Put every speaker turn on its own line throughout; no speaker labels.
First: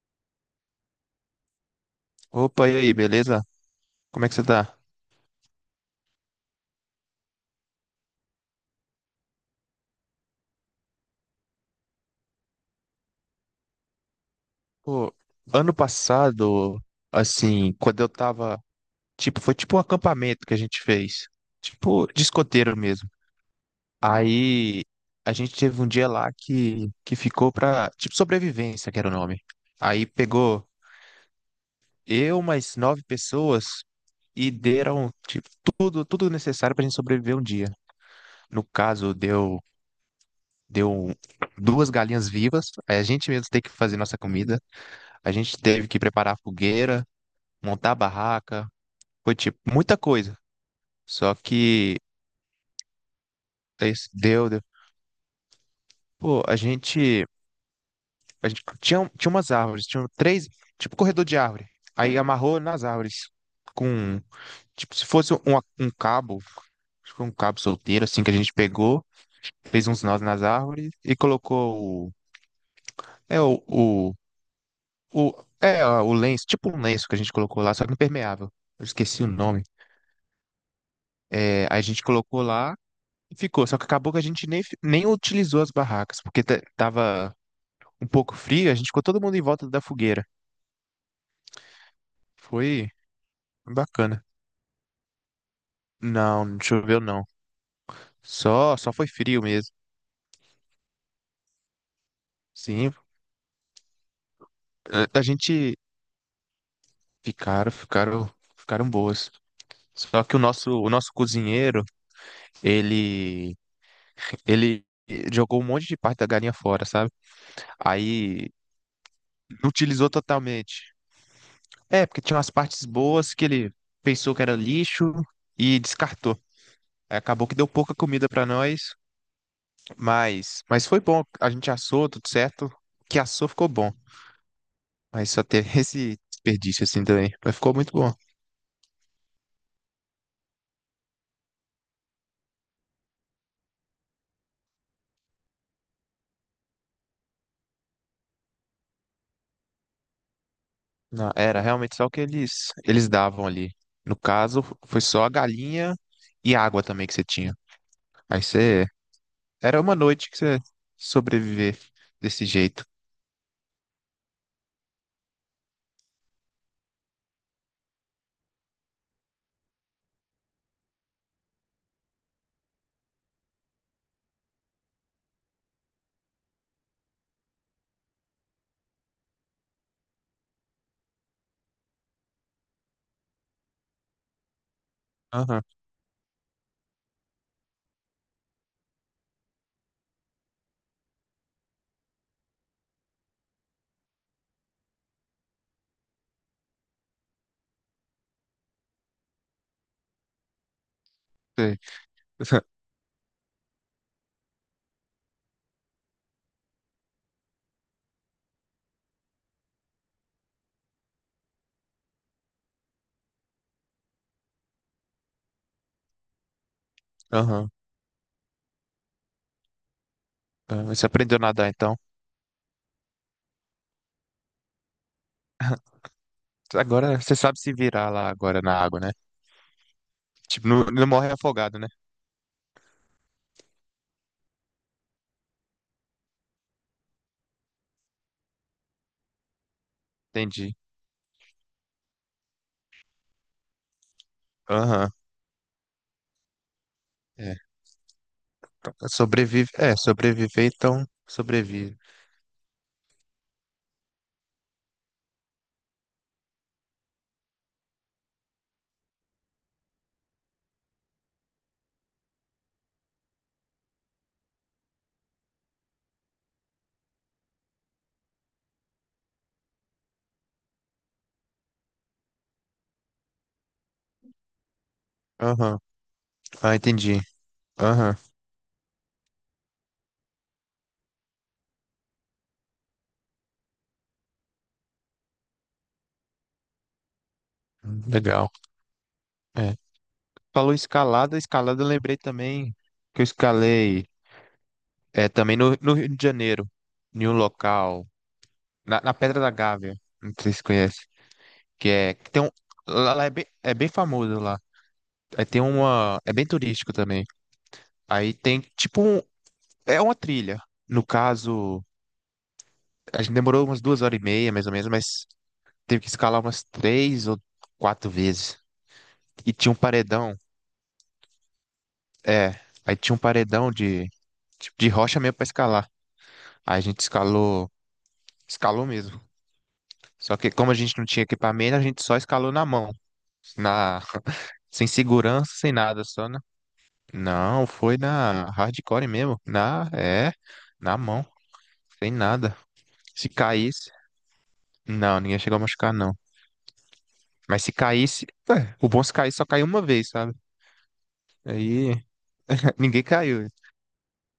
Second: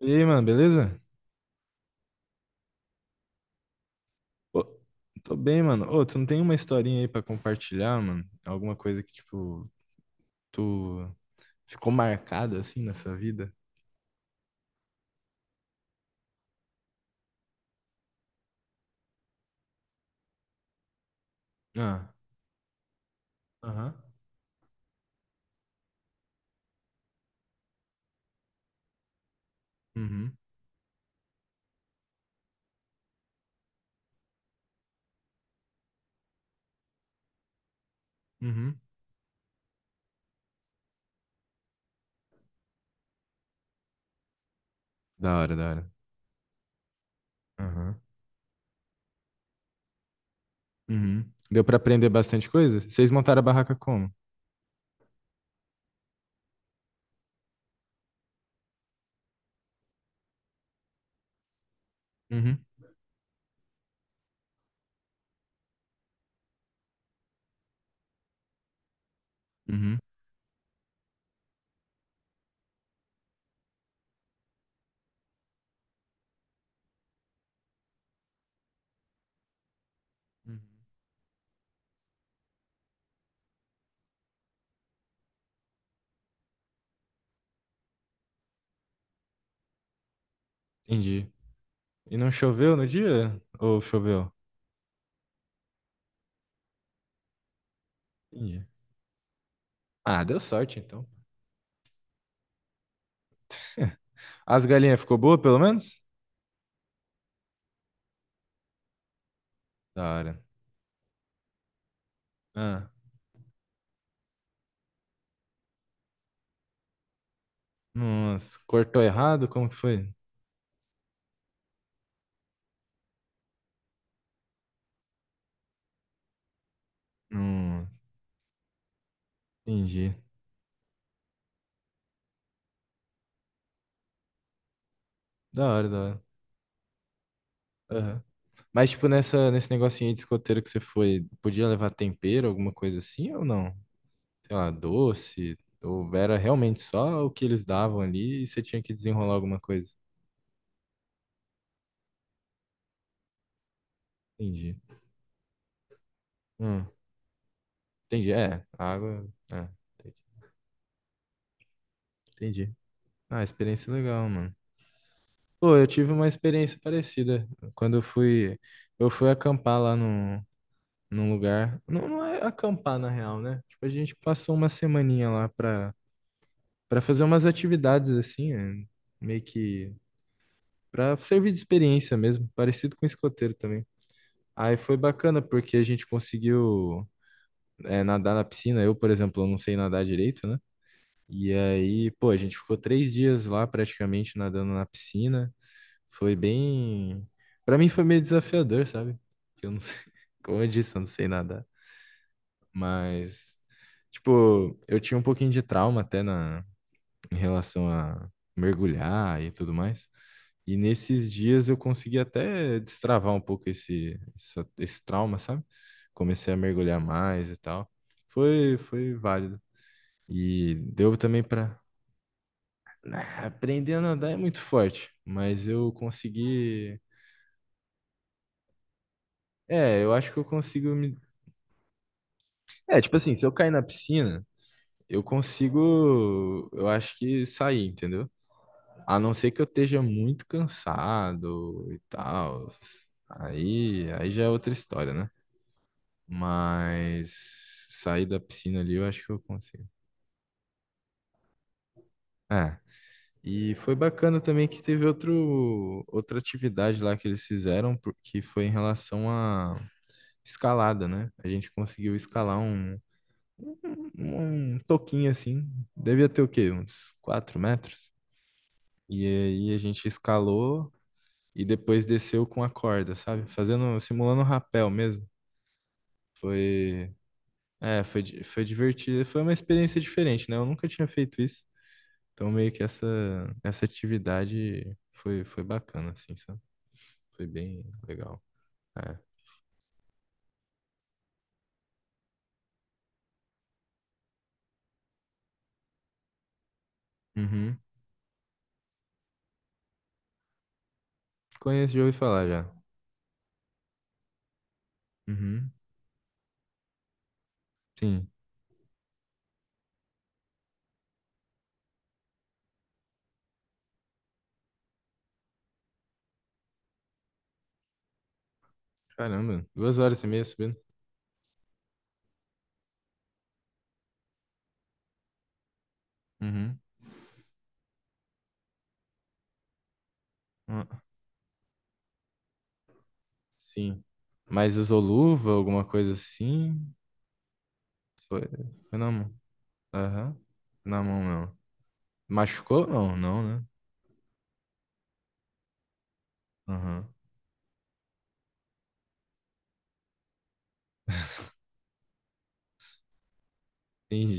E aí, mano, beleza?
Opa, e aí, beleza? Como é que você
Ô,
tá?
tô bem, mano. Ô, tu não tem uma historinha aí pra compartilhar, mano? Alguma coisa que, tipo, tu ficou marcada assim na sua vida?
Pô, ano passado, assim, quando eu tava, tipo, foi tipo um acampamento que a gente fez, tipo,
Ah,
de escoteiro mesmo.
aham.
Aí a gente teve um dia lá que ficou pra, tipo, sobrevivência, que era o nome. Aí
Uhum,
pegou eu mais nove pessoas e deram, tipo, tudo necessário pra gente sobreviver um dia. No
uhum.
caso, deu duas galinhas vivas, aí a gente mesmo tem que fazer nossa comida. A
Da hora,
gente
da
teve
hora.
que preparar fogueira, montar
Aham.
barraca, foi tipo muita coisa.
Uhum.
Só
Deu pra
que
aprender bastante coisa? Vocês montaram a barraca
esse
como?
deu, deu. Pô, a gente tinha umas árvores, tinha três, tipo corredor de árvore. Aí amarrou
Uhum,
nas árvores com, tipo, se fosse um, um cabo, acho que foi um cabo solteiro assim que a gente pegou, fez
uhum.
uns nós nas árvores e colocou o, é o, o, o o lenço, tipo um lenço que a gente colocou lá, só que impermeável. Eu esqueci o nome.
Uhum.
É, aí a gente colocou lá. Ficou, só que acabou que a gente nem utilizou as barracas, porque tava um pouco frio, a gente ficou todo mundo em volta da fogueira.
Entendi. E não choveu no
Foi
dia? Ou
bacana.
choveu?
Não, não choveu não.
Entendi.
Só foi frio mesmo.
Ah, deu sorte então.
Sim,
As galinhas
a
ficou
a
boa, pelo
gente
menos?
ficaram, ficaram, ficaram boas.
Da
Só
hora.
que o nosso cozinheiro,
Ah,
ele, ele jogou um monte de parte da galinha fora, sabe? Aí
nossa, cortou errado? Como
não
que foi?
utilizou totalmente. É, porque tinha umas partes boas que ele pensou que era lixo e descartou. Aí acabou que deu
Hum,
pouca comida pra nós,
entendi.
mas foi bom. A gente assou, tudo certo. O que assou ficou bom, mas só
Da
teve
hora, da
esse
hora.
desperdício assim também. Mas ficou muito bom.
Aham. Mas, tipo, nesse negocinho aí de escoteiro que você foi, podia levar tempero, alguma coisa assim ou não? Sei lá, doce? Ou era realmente só o que eles davam ali e você tinha que desenrolar alguma coisa?
Não, era realmente só o que eles davam ali. No caso,
Entendi.
foi só a galinha e a água
Hum,
também que você tinha.
entendi.
Aí
É,
você.
água. É,
Era uma
entendi.
noite que você sobreviver desse
Entendi.
jeito.
Ah, experiência legal, mano. Pô, eu tive uma experiência parecida. Quando eu fui acampar lá num lugar. Não, não é acampar, na real, né? Tipo, a gente passou uma semaninha lá pra para fazer umas atividades assim, meio que para servir de experiência mesmo, parecido com escoteiro também. Aí foi bacana
Aham,
porque a gente conseguiu nadar na piscina. Eu, por exemplo, eu não sei nadar direito, né? E aí, pô, a gente ficou 3 dias lá praticamente nadando na piscina. Foi bem. Pra mim foi meio desafiador, sabe? Que eu não sei. Como eu disse, eu não sei nadar.
sei.
Mas, tipo, eu tinha um pouquinho de trauma até em relação a mergulhar e tudo mais. E nesses dias eu consegui até destravar um pouco esse trauma, sabe? Comecei a mergulhar mais e
Aham.
tal. Foi válido. E
Ah, você
deu
aprendeu a
também
nadar
pra.
então.
Ah, aprender a nadar é muito forte, mas eu consegui.
Agora você sabe se virar lá agora na água, né?
É, eu acho que eu
Tipo, não,
consigo
não
me.
morre afogado, né?
É, tipo assim, se eu cair na piscina, eu consigo. Eu acho que sair, entendeu? A não ser que eu esteja muito
Entendi.
cansado e tal. Aí já é outra
Aham.
história, né?
É,
Mas sair da piscina ali eu acho que eu
sobrevive.
consigo.
É, sobreviver, então sobrevive.
É. E foi bacana também que teve outra atividade lá que eles fizeram, que foi em relação à escalada, né? A gente conseguiu escalar um toquinho assim. Devia ter o quê? Uns 4 metros. E aí a gente escalou e depois desceu com a corda, sabe? Fazendo, simulando um rapel mesmo.
Aham. Ah,
Foi,
entendi.
é,
Aham.
foi, di- foi divertido. Foi uma experiência diferente, né? Eu nunca tinha feito isso. Então, meio que essa atividade foi bacana, assim, sabe? Foi bem legal.
Legal.
É.
É. Falou escalada, escalada eu lembrei também que eu escalei, é, também no, no Rio de Janeiro, em um
Uhum.
local, na, na Pedra da Gávea, não sei se você conhece, que
Conheço, já ouvi
é, que tem
falar
um,
já.
lá, lá é bem famoso lá, é, tem
Uhum.
uma, é bem turístico também,
Sim.
aí tem tipo, um, é uma trilha, no caso, a gente demorou umas duas horas e meia, mais ou menos, mas teve que escalar umas três ou quatro vezes. E
Caramba,
tinha um
duas horas e
paredão,
meia subindo.
é, aí tinha um paredão de, tipo, de rocha mesmo pra escalar. Aí
Uhum.
a gente escalou, escalou mesmo. Só que como a gente
Ah,
não tinha equipamento, a gente só escalou na mão, na,
sim. Mas
sem
usou luva,
segurança, sem
alguma
nada,
coisa
só na...
assim?
Não, foi
Foi,
na
foi
hardcore
na mão.
mesmo, na, é,
Aham.
na
Na mão,
mão,
não.
sem nada.
Machucou? Não,
Se
não, né?
caísse, não, ninguém chegou a machucar, não.
Aham.
Mas se caísse, o bom é se caísse só caiu uma vez, sabe? Aí ninguém caiu,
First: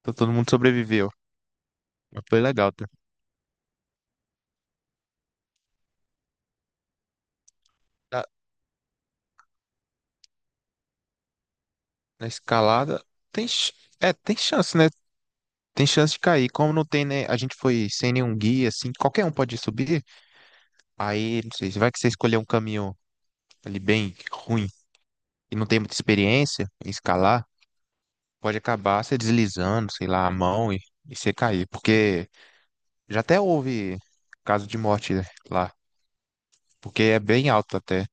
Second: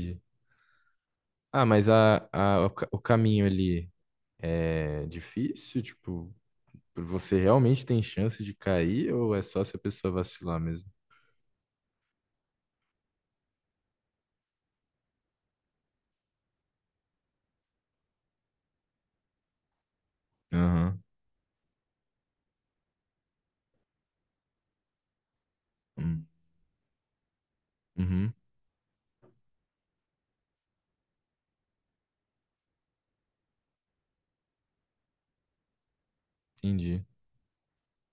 então todo mundo sobreviveu.
Ah, mas
Mas
a,
foi
a, o
legal, tá?
ca- o caminho ali é difícil? Tipo, você realmente tem
Na,
chance de cair ou é só se a pessoa vacilar mesmo?
na escalada, tem, é, tem chance, né? Tem chance de cair. Como não tem, né? A gente foi sem nenhum guia, assim, qualquer um pode subir.
Aham.
Aí, não sei, vai que você escolher um caminho ali bem ruim e não tem muita
hum,
experiência em escalar,
Uhum.
pode acabar você deslizando, sei lá, a mão e você cair. Porque já até houve caso de morte lá,
Entendi.
porque é bem alto até,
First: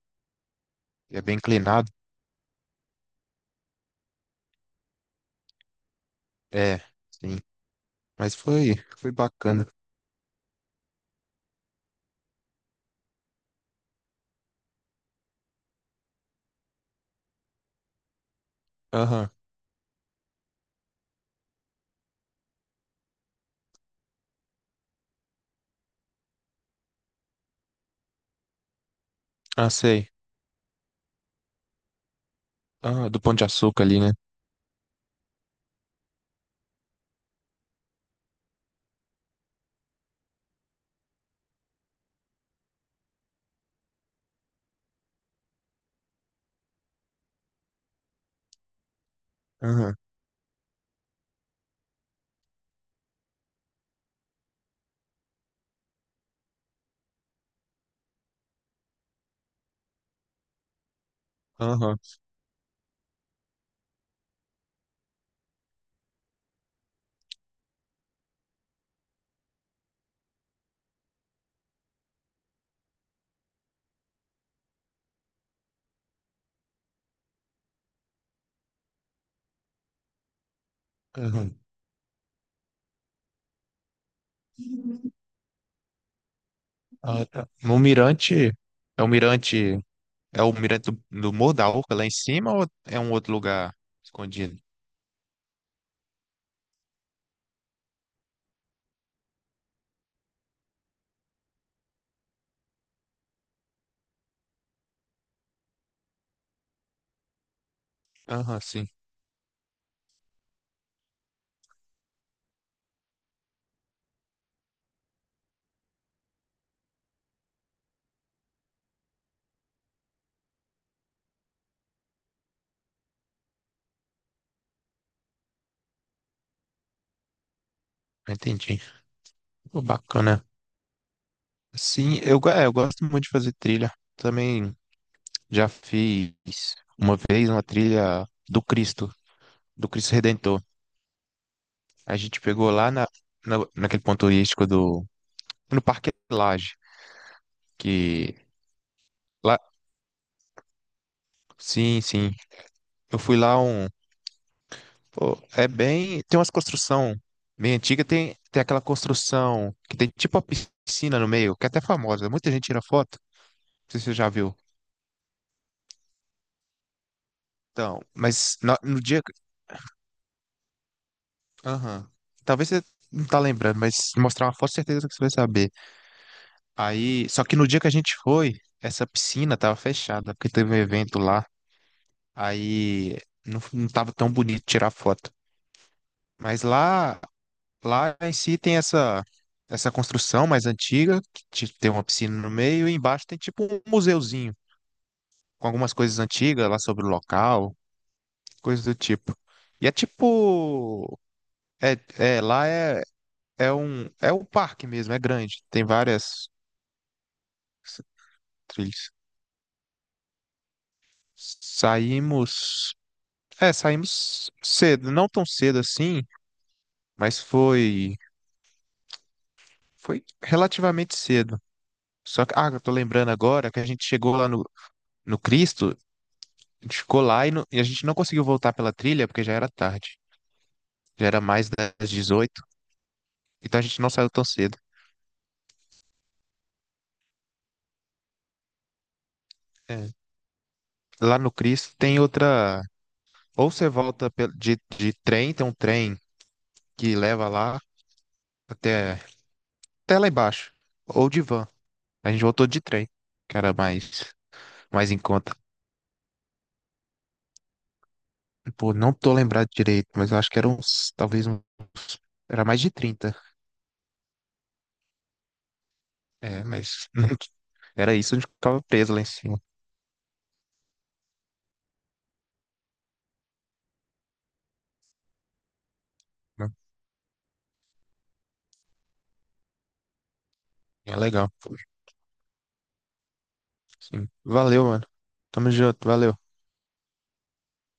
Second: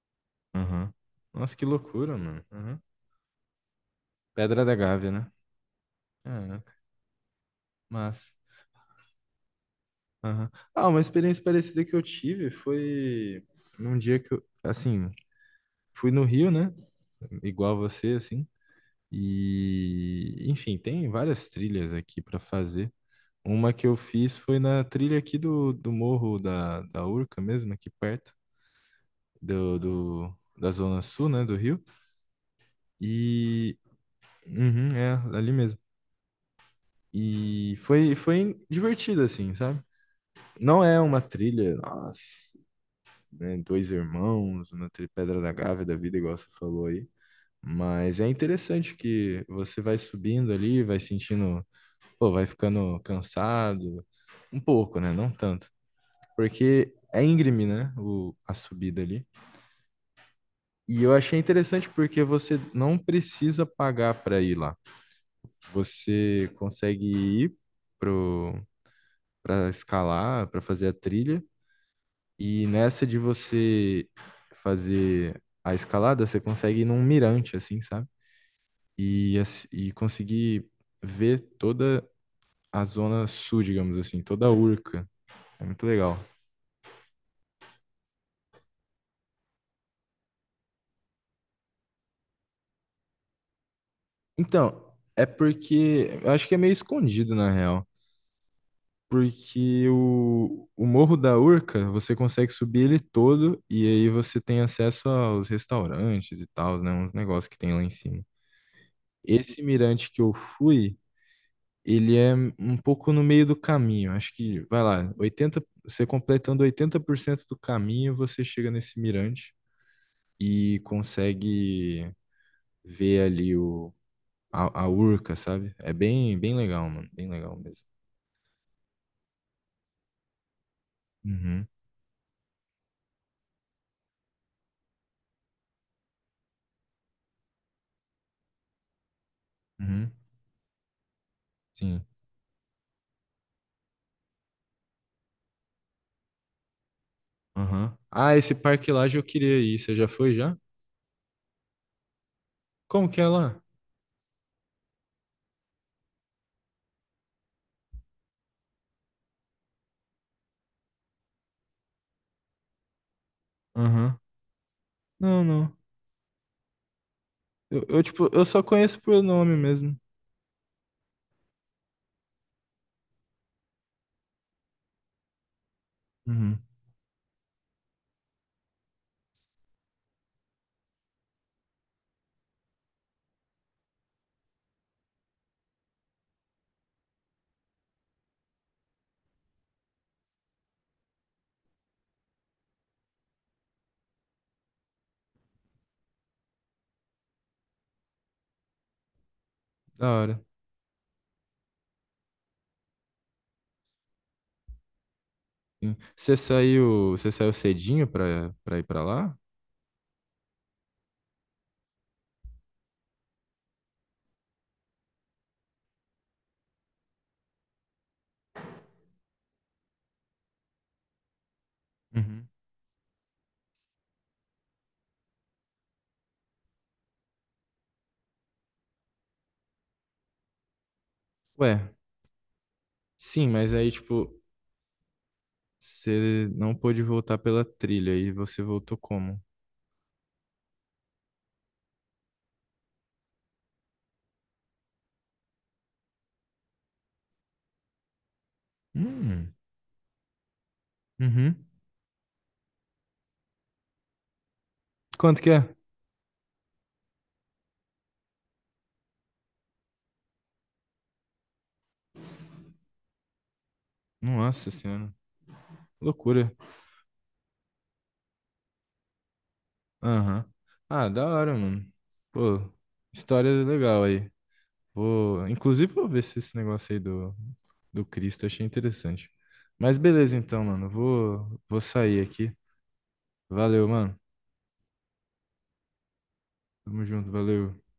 Aham.
é bem
Nossa, que
inclinado.
loucura, mano. Aham. Pedra da Gávea, né? Caraca,
É, sim.
massa.
Mas foi, foi bacana.
Aham. Ah, uma experiência parecida que eu tive foi num dia que eu, assim, fui no Rio, né? Igual você, assim.
Aham,
E, enfim, tem várias trilhas aqui pra fazer. Uma que eu fiz foi na trilha aqui do morro da Urca mesmo, aqui perto.
ah,
do,
sei.
do- da zona sul, né, do Rio.
Ah, do Pão de
E
Açúcar ali, né?
uhum, é ali mesmo. E foi divertido assim, sabe? Não é uma trilha, nossa, né, Dois Irmãos, uma trilha Pedra da Gávea da vida, igual você falou aí. Mas é interessante que você
Aham,
vai subindo ali, vai sentindo, pô, vai ficando cansado, um pouco, né? Não tanto. Porque é íngreme, né? A subida ali. E eu achei interessante
aham,
porque você não precisa pagar para ir lá. Você consegue ir pro para escalar, para fazer a trilha, e nessa de você fazer a escalada, você consegue ir num mirante assim, sabe? E conseguir ver
aham.
toda a zona sul, digamos assim, toda a Urca. É muito legal.
Ah, tá. No mirante, é o mirante, é o mirante do, do Morro da Urca lá em cima ou é um outro lugar escondido?
Então, é porque eu acho que é meio escondido na real. Porque o Morro da Urca, você consegue subir ele todo e aí você tem acesso aos restaurantes e tal, né? Uns negócios que tem lá em cima.
Aham, sim,
Esse mirante que eu fui, ele é um pouco no meio do caminho. Acho que, vai lá, 80 você completando 80% do caminho, você chega nesse mirante e consegue ver ali a Urca, sabe? É bem, bem legal, mano. Bem legal mesmo.
entendi. Pô, bacana.
Uhum,
Sim, eu, é, eu gosto muito de fazer trilha. Também já fiz uma vez uma trilha do
uhum,
Cristo Redentor.
sim.
A gente pegou lá na, naquele ponto turístico do, no Parque Lage,
Aham.
que
Ah, esse Parque Lage eu queria
lá,
ir. Você já foi já?
sim, sim.
Como que
Eu
é
fui lá
lá?
um, pô, é bem. Tem umas construção bem antiga, tem, tem aquela construção que tem tipo uma piscina no meio, que é até famosa. Muita gente tira foto. Não sei se você
Aham.
já viu.
Não, não. Eu,
Então,
eu, tipo, eu
mas
só
no,
conheço
no
por
dia
nome mesmo.
aham, talvez você não tá lembrando, mas se mostrar uma foto, certeza que você vai saber.
Uhum.
Aí. Só que no dia que a gente foi, essa piscina tava fechada, porque teve um evento lá. Aí não, não tava tão bonito tirar foto. Mas lá em si tem essa construção mais antiga, que tem uma piscina no meio, e embaixo tem tipo um museuzinho, com algumas coisas antigas lá sobre o local, coisas do tipo. E é
Da hora.
tipo. É, lá é, é um. É um parque mesmo, é grande, tem
Sim. Você
várias
saiu, você saiu cedinho pra ir pra
trilhas.
lá?
Saímos. É, saímos cedo, não tão cedo assim, mas foi. Foi relativamente cedo. Só
Uhum.
que, ah, eu tô lembrando agora que a gente chegou lá no, no Cristo. A gente ficou lá e a gente não conseguiu voltar pela trilha porque já era tarde. Já era mais
Ué,
das 18,
sim, mas
então a
aí,
gente não saiu
tipo,
tão cedo.
você não pôde voltar pela trilha e você voltou como?
É. Lá no Cristo tem outra. Ou você volta de trem, tem um trem que leva lá até,
Hum.
até lá embaixo. Ou de
Uhum.
van. A gente voltou de trem, que era mais, mais em
Quanto que
conta.
é?
Pô, não tô lembrado direito, mas eu acho que era uns. Talvez um, era mais de 30.
Nossa senhora. Loucura.
É, mas era isso, a gente ficava preso lá em cima.
Aham. Ah, da hora, mano. Pô, história legal aí. Vou, inclusive, vou ver se esse
Né?
negócio aí do Cristo eu achei interessante. Mas beleza, então, mano.
É legal.
Vou sair aqui. Valeu, mano.
Sim. Valeu, mano. Tamo junto, valeu.
Tamo junto, valeu.